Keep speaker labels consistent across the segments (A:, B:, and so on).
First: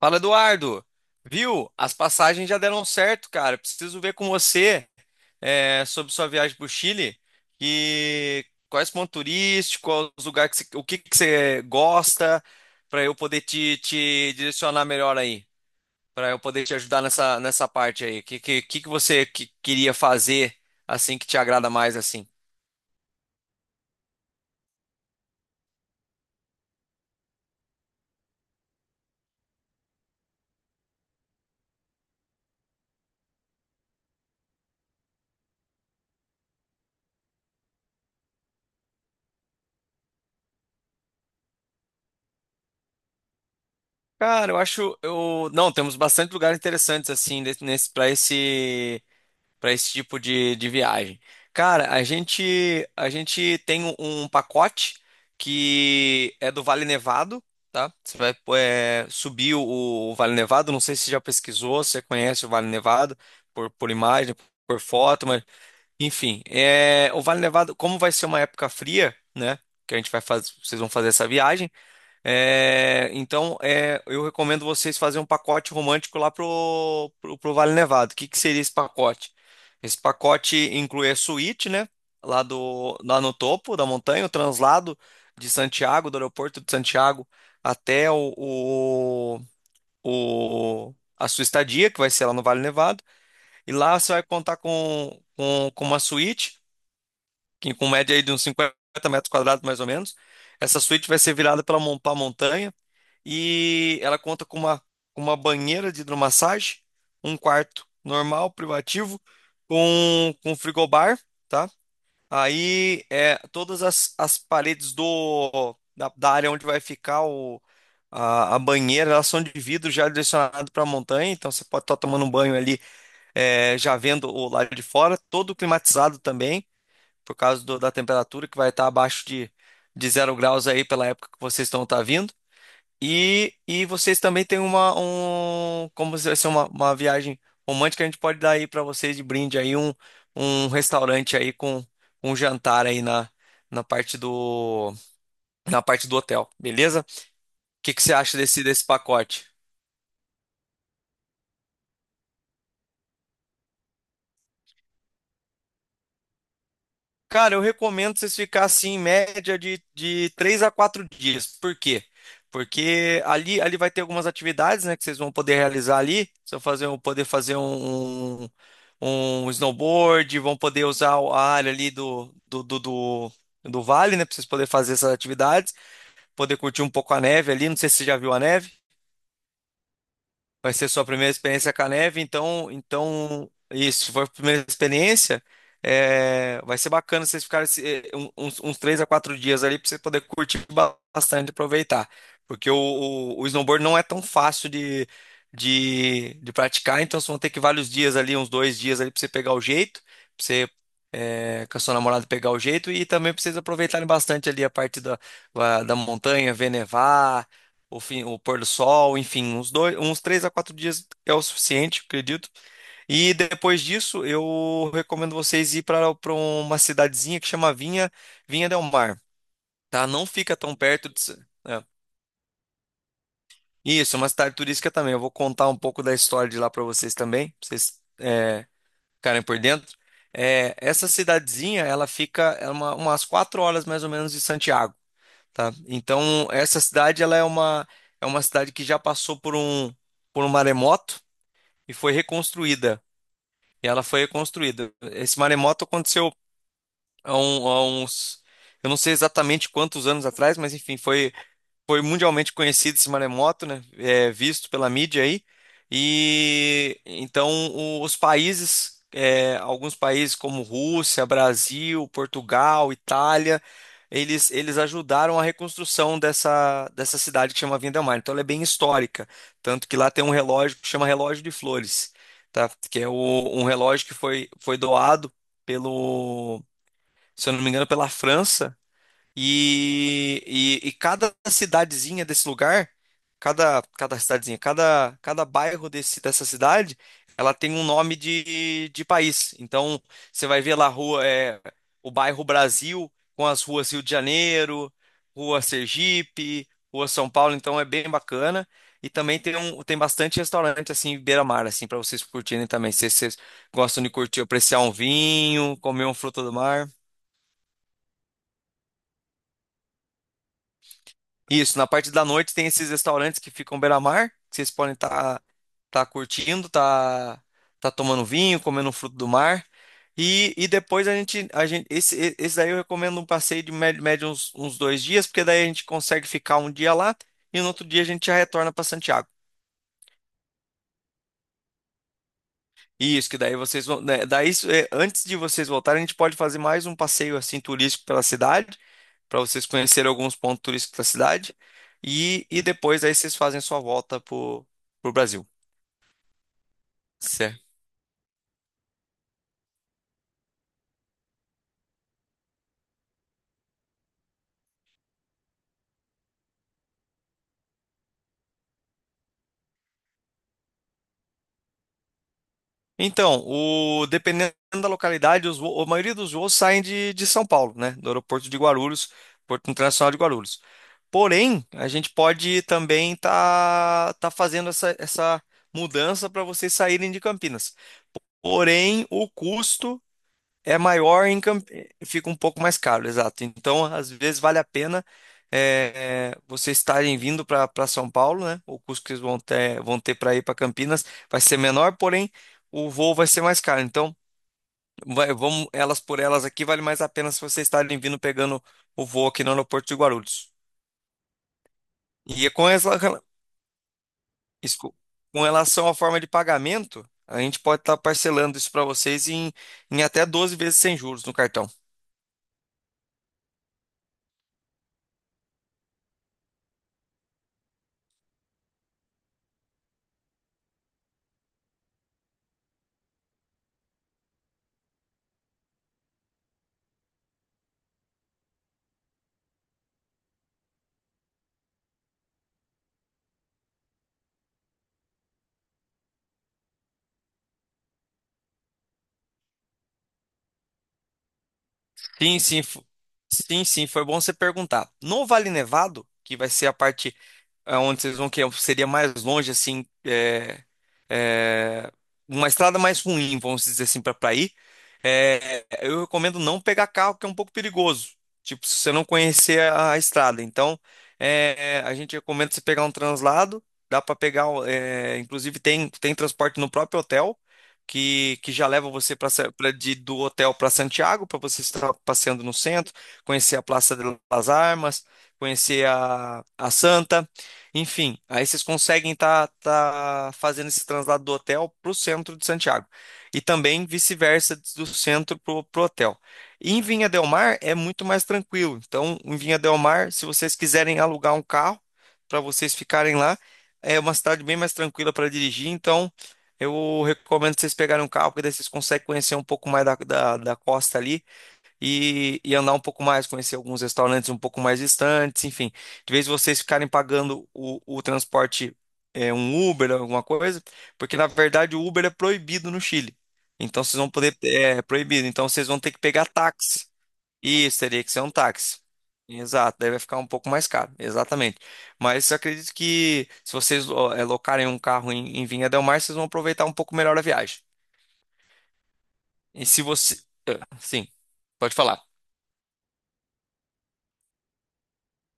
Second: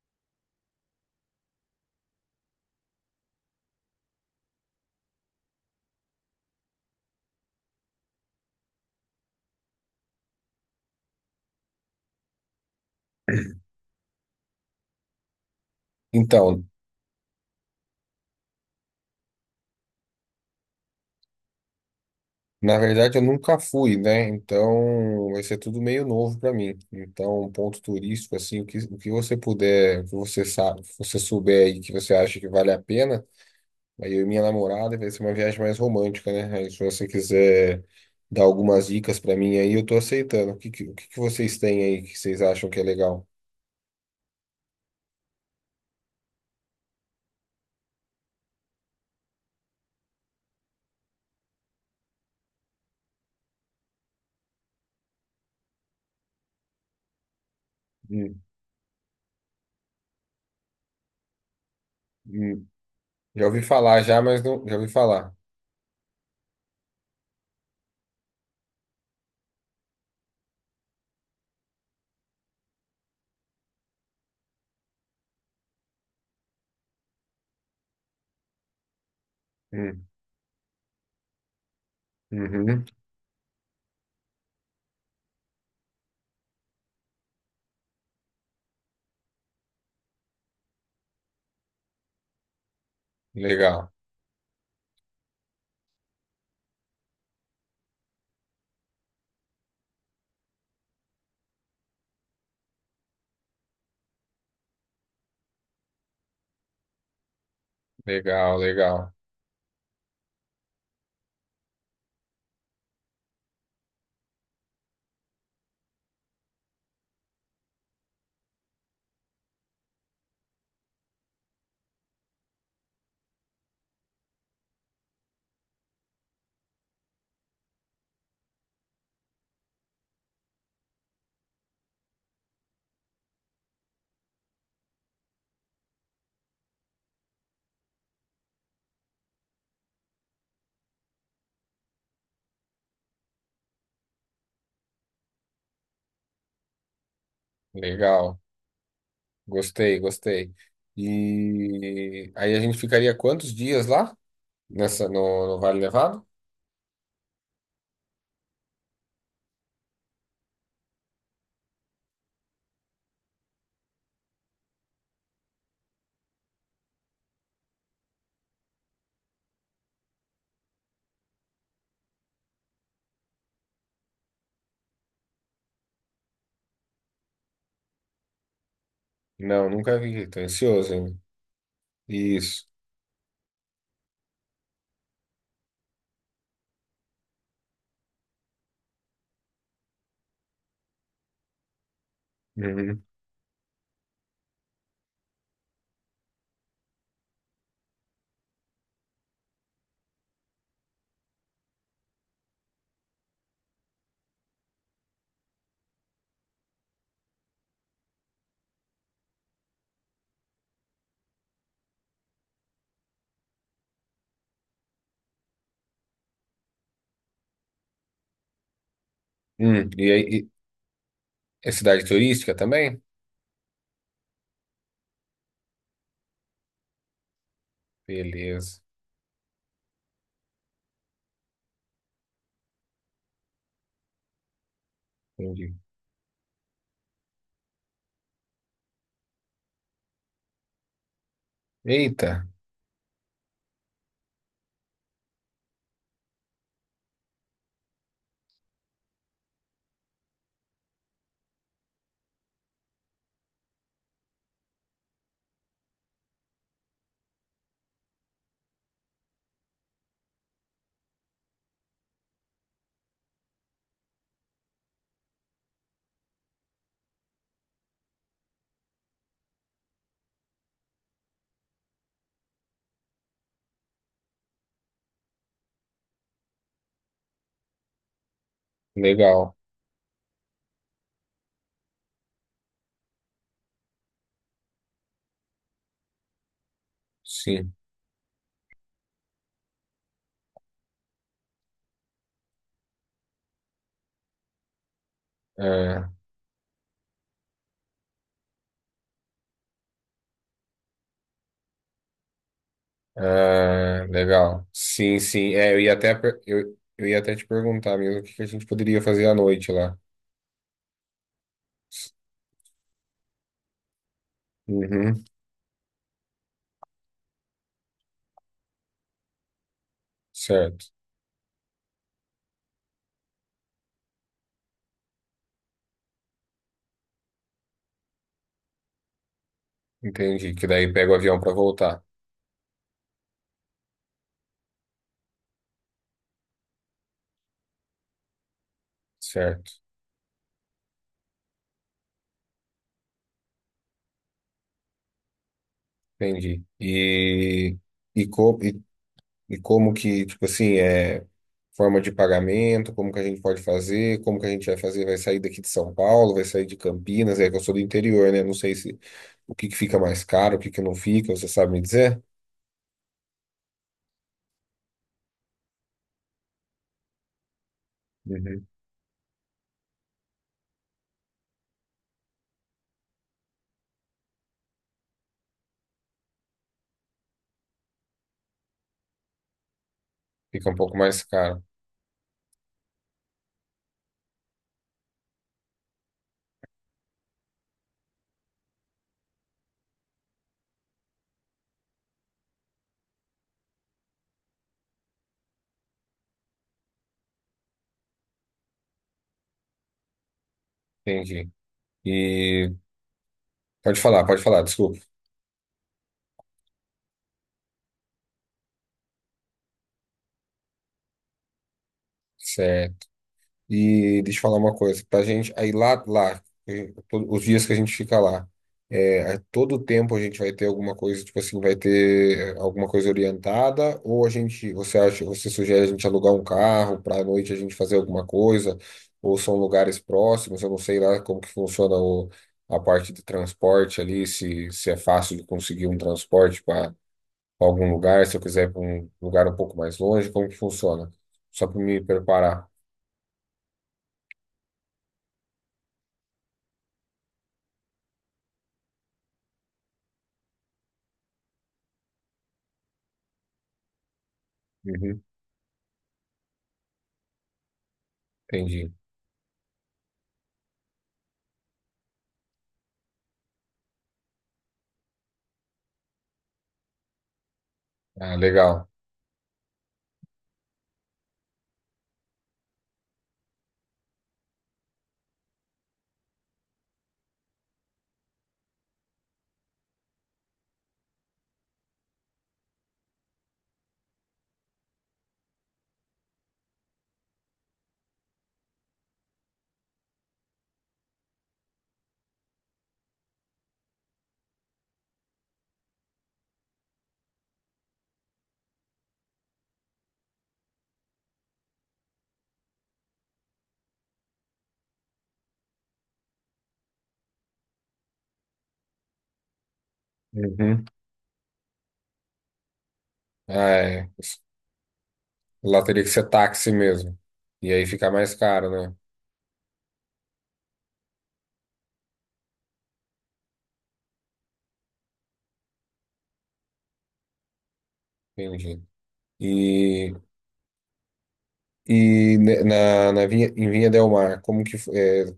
A: Fala, Eduardo. Viu? As passagens já deram certo, cara. Preciso ver com você sobre sua viagem para o Chile. E quais pontos turísticos, quais os lugares que o que que você gosta, para eu poder te direcionar melhor aí, para eu
B: Então,
A: poder te ajudar nessa parte aí. O que você queria fazer assim que te agrada mais assim?
B: na verdade eu nunca fui, né? Então vai ser tudo meio novo para mim. Então, um ponto turístico, assim, o que você puder, o que você sabe, se você souber aí que você acha que vale a pena, aí eu e minha namorada vai ser uma viagem mais romântica, né? Aí se você quiser dar algumas dicas para mim aí, eu tô aceitando. O que que vocês têm aí que vocês acham que é legal?
A: Cara, eu acho eu não temos bastante lugares interessantes assim para esse para esse tipo de viagem. Cara, a gente tem um pacote que é do Vale Nevado, tá? Você vai
B: Hum,
A: subir o Vale Nevado. Não sei se você já pesquisou, se você conhece o Vale
B: hum.
A: Nevado
B: Já ouvi
A: por
B: falar já,
A: imagem,
B: mas não, já
A: por
B: ouvi
A: foto,
B: falar.
A: mas enfim, o Vale Nevado, como vai ser uma época fria, né? Que a gente vai fazer, vocês vão fazer essa viagem. Então, eu recomendo vocês fazerem um pacote romântico lá pro Vale Nevado. O que que seria esse pacote? Esse
B: Hum,
A: pacote inclui a suíte, né? Lá,
B: uhum.
A: do, lá no topo da montanha, o translado de Santiago, do aeroporto de Santiago até a sua estadia, que vai ser lá no Vale Nevado. E
B: Legal,
A: lá você vai contar com uma suíte, que com média aí de uns 50 metros quadrados mais ou menos. Essa suíte vai ser virada para a montanha. E ela conta com com uma banheira de hidromassagem, um quarto normal,
B: legal, legal,
A: privativo, com frigobar, tá? Aí todas as paredes da área onde vai ficar a banheira, elas são de vidro já direcionado para a montanha, então você pode estar tomando um banho ali, já vendo o lado de fora, todo climatizado também, por causa da temperatura que vai estar abaixo de 0 graus aí pela época que vocês estão tá vindo. E vocês também têm um, como se fosse uma viagem romântica, a gente pode dar aí para vocês de brinde aí um restaurante aí com um jantar aí na parte do hotel, beleza? O que que você acha
B: legal.
A: desse pacote?
B: Gostei, gostei. E aí a gente ficaria quantos dias lá? Nessa, no, no Vale Nevado?
A: Cara, eu recomendo vocês ficar assim em média de 3 a 4 dias. Por quê? Porque ali vai ter algumas atividades, né, que vocês vão poder realizar ali. Vocês vão poder fazer um snowboard, vão poder usar a área ali do vale, né, para vocês poderem fazer essas atividades, poder curtir um pouco a neve ali. Não sei se você já viu a neve.
B: Não, nunca vi, tô
A: Vai ser
B: ansioso
A: sua
B: ainda.
A: primeira experiência com a neve,
B: Isso.
A: então, isso, se for a primeira experiência, vai ser bacana vocês ficarem uns 3 a 4 dias ali para você poder curtir bastante, aproveitar. Porque o,
B: Uhum.
A: o, o snowboard não é tão fácil de praticar, então vocês vão ter que vários dias ali, uns 2 dias ali para você pegar o jeito, para você com a sua namorada pegar o jeito e também para vocês aproveitarem bastante ali a parte da montanha, ver nevar o pôr do sol, enfim, uns dois, uns 3 a 4 dias é o suficiente, acredito. E depois disso, eu recomendo vocês ir para uma cidadezinha que chama Vinha del Mar, tá?
B: E aí,
A: Não
B: e-
A: fica tão perto de.
B: é
A: É.
B: cidade turística também?
A: Isso, é uma cidade turística também. Eu vou contar um pouco da história de lá para vocês também, pra vocês
B: Beleza,
A: ficarem por dentro. Essa cidadezinha, ela fica umas 4 horas mais ou menos de Santiago. Tá?
B: entendi.
A: Então, essa cidade ela é uma cidade que já passou por um maremoto e foi
B: Eita,
A: reconstruída. E ela foi reconstruída. Esse maremoto aconteceu há uns eu não sei exatamente quantos anos atrás, mas enfim, foi mundialmente conhecido esse maremoto, né? Visto pela mídia aí. E então os países, alguns países como Rússia, Brasil, Portugal, Itália, eles ajudaram a reconstrução dessa cidade que chama Vindelmar. Então ela é bem histórica, tanto que lá tem um relógio que chama Relógio de Flores, tá? Que é um relógio que foi doado pelo, se eu não me engano, pela França
B: legal.
A: e, e cada cidadezinha desse lugar, cada cidadezinha, cada bairro dessa cidade, ela tem
B: Sim.
A: um nome de país. Então, você vai ver lá a rua, o bairro Brasil, com as ruas Rio de Janeiro, Rua
B: Ah,
A: Sergipe, Rua São Paulo, então é bem bacana. E também tem bastante restaurante assim, beira-mar, assim, para vocês curtirem também. Se vocês gostam
B: ah,
A: de curtir,
B: legal.
A: apreciar um
B: Sim, sim. É,
A: vinho, comer um fruto do mar.
B: eu ia até te perguntar mesmo o que que a gente poderia fazer à noite lá.
A: Isso, na parte da noite tem esses restaurantes que ficam beira-mar, que vocês podem
B: Uhum,
A: estar curtindo, tá tomando vinho, comendo um fruto do mar. E
B: certo.
A: depois a gente esse, e- esse daí eu recomendo um passeio de médio uns 2 dias, porque daí a gente consegue ficar um dia lá e no outro dia a gente já retorna para Santiago.
B: Entendi. Que daí pega o avião para voltar.
A: Isso, que daí vocês vão. Né, daí, isso é, antes de vocês voltarem, a gente pode fazer mais um passeio assim turístico pela cidade, para vocês
B: Certo.
A: conhecerem alguns pontos turísticos da cidade. E depois aí vocês fazem a sua volta pro Brasil.
B: Entendi.
A: Certo.
B: E, co, e, e como que, tipo assim, é forma de pagamento, como que a gente pode fazer, como que a gente vai fazer, vai sair daqui de São Paulo, vai sair de Campinas, é que eu sou do interior, né? Não sei se o que que fica mais caro, o que que não fica, você sabe me dizer?
A: Então, dependendo da localidade, a maioria dos voos saem de São Paulo, né? Do aeroporto de
B: Uhum.
A: Guarulhos, Porto Internacional de Guarulhos. Porém, a gente pode também tá fazendo essa mudança para vocês saírem de Campinas. Porém, o custo.
B: Fica um
A: É
B: pouco mais
A: maior em
B: caro.
A: Camp- fica um pouco mais caro, exato. Então, às vezes vale a pena vocês estarem vindo para São Paulo, né? O custo que eles vão ter para ir para Campinas vai ser menor, porém o voo vai ser mais caro. Então, vamos elas por elas aqui, vale mais a pena se vocês estarem vindo pegando o voo aqui no aeroporto de Guarulhos.
B: Entendi.
A: E é com
B: E
A: essa-
B: pode falar,
A: Isso,
B: desculpa.
A: com relação à forma de pagamento, a gente pode estar parcelando isso para vocês em até 12 vezes sem juros no cartão.
B: Certo. E deixa eu falar uma coisa, pra gente, lá, os dias que a gente fica lá, é, a todo tempo a gente vai ter alguma coisa, tipo assim, vai ter alguma coisa orientada, ou a gente, você acha, você sugere a gente alugar um carro para à noite a gente fazer alguma coisa, ou são lugares próximos, eu não sei lá como que funciona o, a parte de transporte ali, se é fácil de conseguir um transporte para algum lugar, se eu quiser ir para um lugar um pouco mais longe, como que funciona? Só para me
A: Sim, sim,
B: preparar.
A: sim, sim, foi bom você perguntar. No Vale Nevado, que vai ser a parte onde vocês vão que seria mais longe, assim, é, uma estrada mais ruim, vamos dizer assim, para ir.
B: Uhum,
A: Eu recomendo não pegar carro, que é um pouco perigoso. Tipo, se
B: entendi.
A: você não conhecer a estrada. Então, a gente recomenda você pegar um translado. Dá para pegar, inclusive tem transporte no próprio hotel,
B: Ah,
A: que já
B: legal.
A: leva você pra, Sa- pra, de, do hotel para Santiago, para você estar passeando no centro, conhecer a Praça de las Armas, conhecer a Santa. Enfim, aí vocês conseguem estar fazendo esse translado do hotel para o centro de Santiago. E também vice-versa do centro para o hotel. E em Vinha del Mar é muito mais tranquilo. Então, em Vinha del Mar, se vocês quiserem alugar um carro para vocês ficarem lá, é uma cidade bem mais tranquila para dirigir. Então, eu recomendo vocês pegarem um carro, porque daí vocês conseguem conhecer um pouco mais da costa ali e andar um pouco mais, conhecer alguns restaurantes um pouco mais distantes, enfim. De vez vocês ficarem pagando o transporte, um Uber, alguma coisa,
B: Uhum.
A: porque na verdade o Uber é proibido no Chile.
B: Ah,
A: Então vocês vão
B: é.
A: poder, é proibido, então vocês vão
B: Lá
A: ter que
B: teria que
A: pegar
B: ser táxi
A: táxi.
B: mesmo. E
A: Isso,
B: aí
A: teria
B: fica
A: que ser um
B: mais caro,
A: táxi.
B: né?
A: Exato, daí vai ficar um pouco mais caro, exatamente. Mas eu acredito que se vocês ó, locarem um carro em Vinha del Mar, vocês vão aproveitar um pouco melhor a viagem.
B: Entendi.
A: E se
B: E,
A: você. Ah, sim, pode falar.
B: na Vinha, em Vinha Del Mar, é,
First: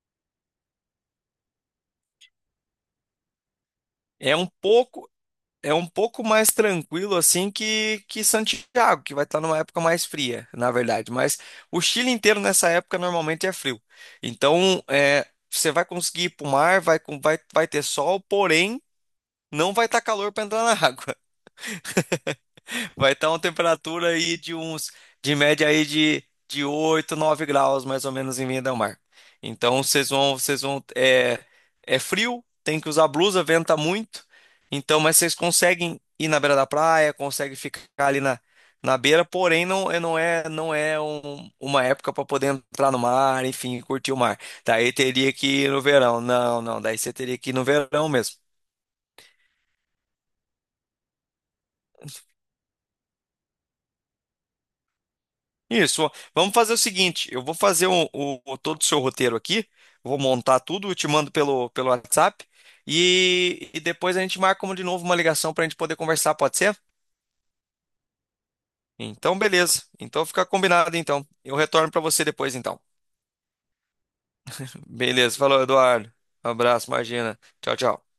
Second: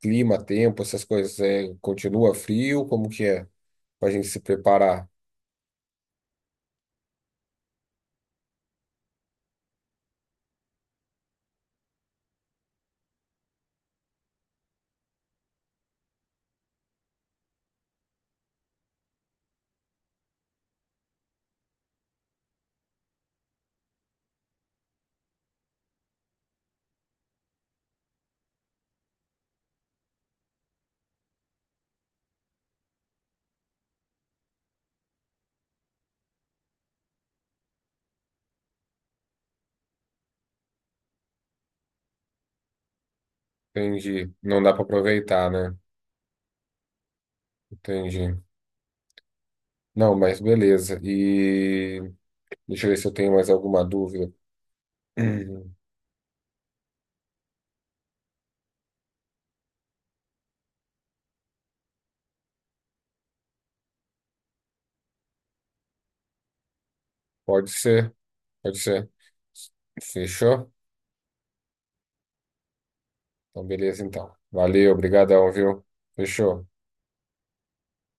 B: clima, tempo, essas coisas, é, continua frio? Como que é? Pra gente
A: É
B: se
A: um
B: preparar.
A: pouco. É um pouco mais tranquilo assim que Santiago, que vai estar numa época mais fria, na verdade. Mas o Chile inteiro nessa época normalmente é frio. Então, você vai conseguir ir para o mar, vai ter sol, porém não vai estar calor para entrar na água. Vai estar uma temperatura aí de média aí de 8 9 graus, mais ou menos, em Vinha del Mar. Então, é frio, tem que usar blusa, venta muito. Então, mas vocês conseguem ir na beira da praia, conseguem ficar ali na beira, porém, não, não é uma época para poder entrar no mar, enfim, curtir o
B: Entendi.
A: mar.
B: Não dá pra
A: Daí teria
B: aproveitar,
A: que ir
B: né?
A: no verão. Não, não, daí você teria que ir no verão mesmo.
B: Entendi. Não, mas beleza. E deixa eu ver se eu tenho mais alguma dúvida. Hum.
A: Isso. Ó. Vamos fazer o seguinte: eu vou fazer todo o seu roteiro aqui, vou montar tudo, eu te mando pelo WhatsApp e depois a gente marca de novo uma ligação para a gente poder conversar, pode ser?
B: Pode ser, pode ser.
A: Então, beleza. Então fica
B: Fechou?
A: combinado, então. Eu retorno para você depois, então.
B: Então, beleza, então. Valeu,
A: Beleza.
B: obrigadão,
A: Falou,
B: viu?
A: Eduardo.
B: Fechou.
A: Abraço, imagina. Tchau, tchau.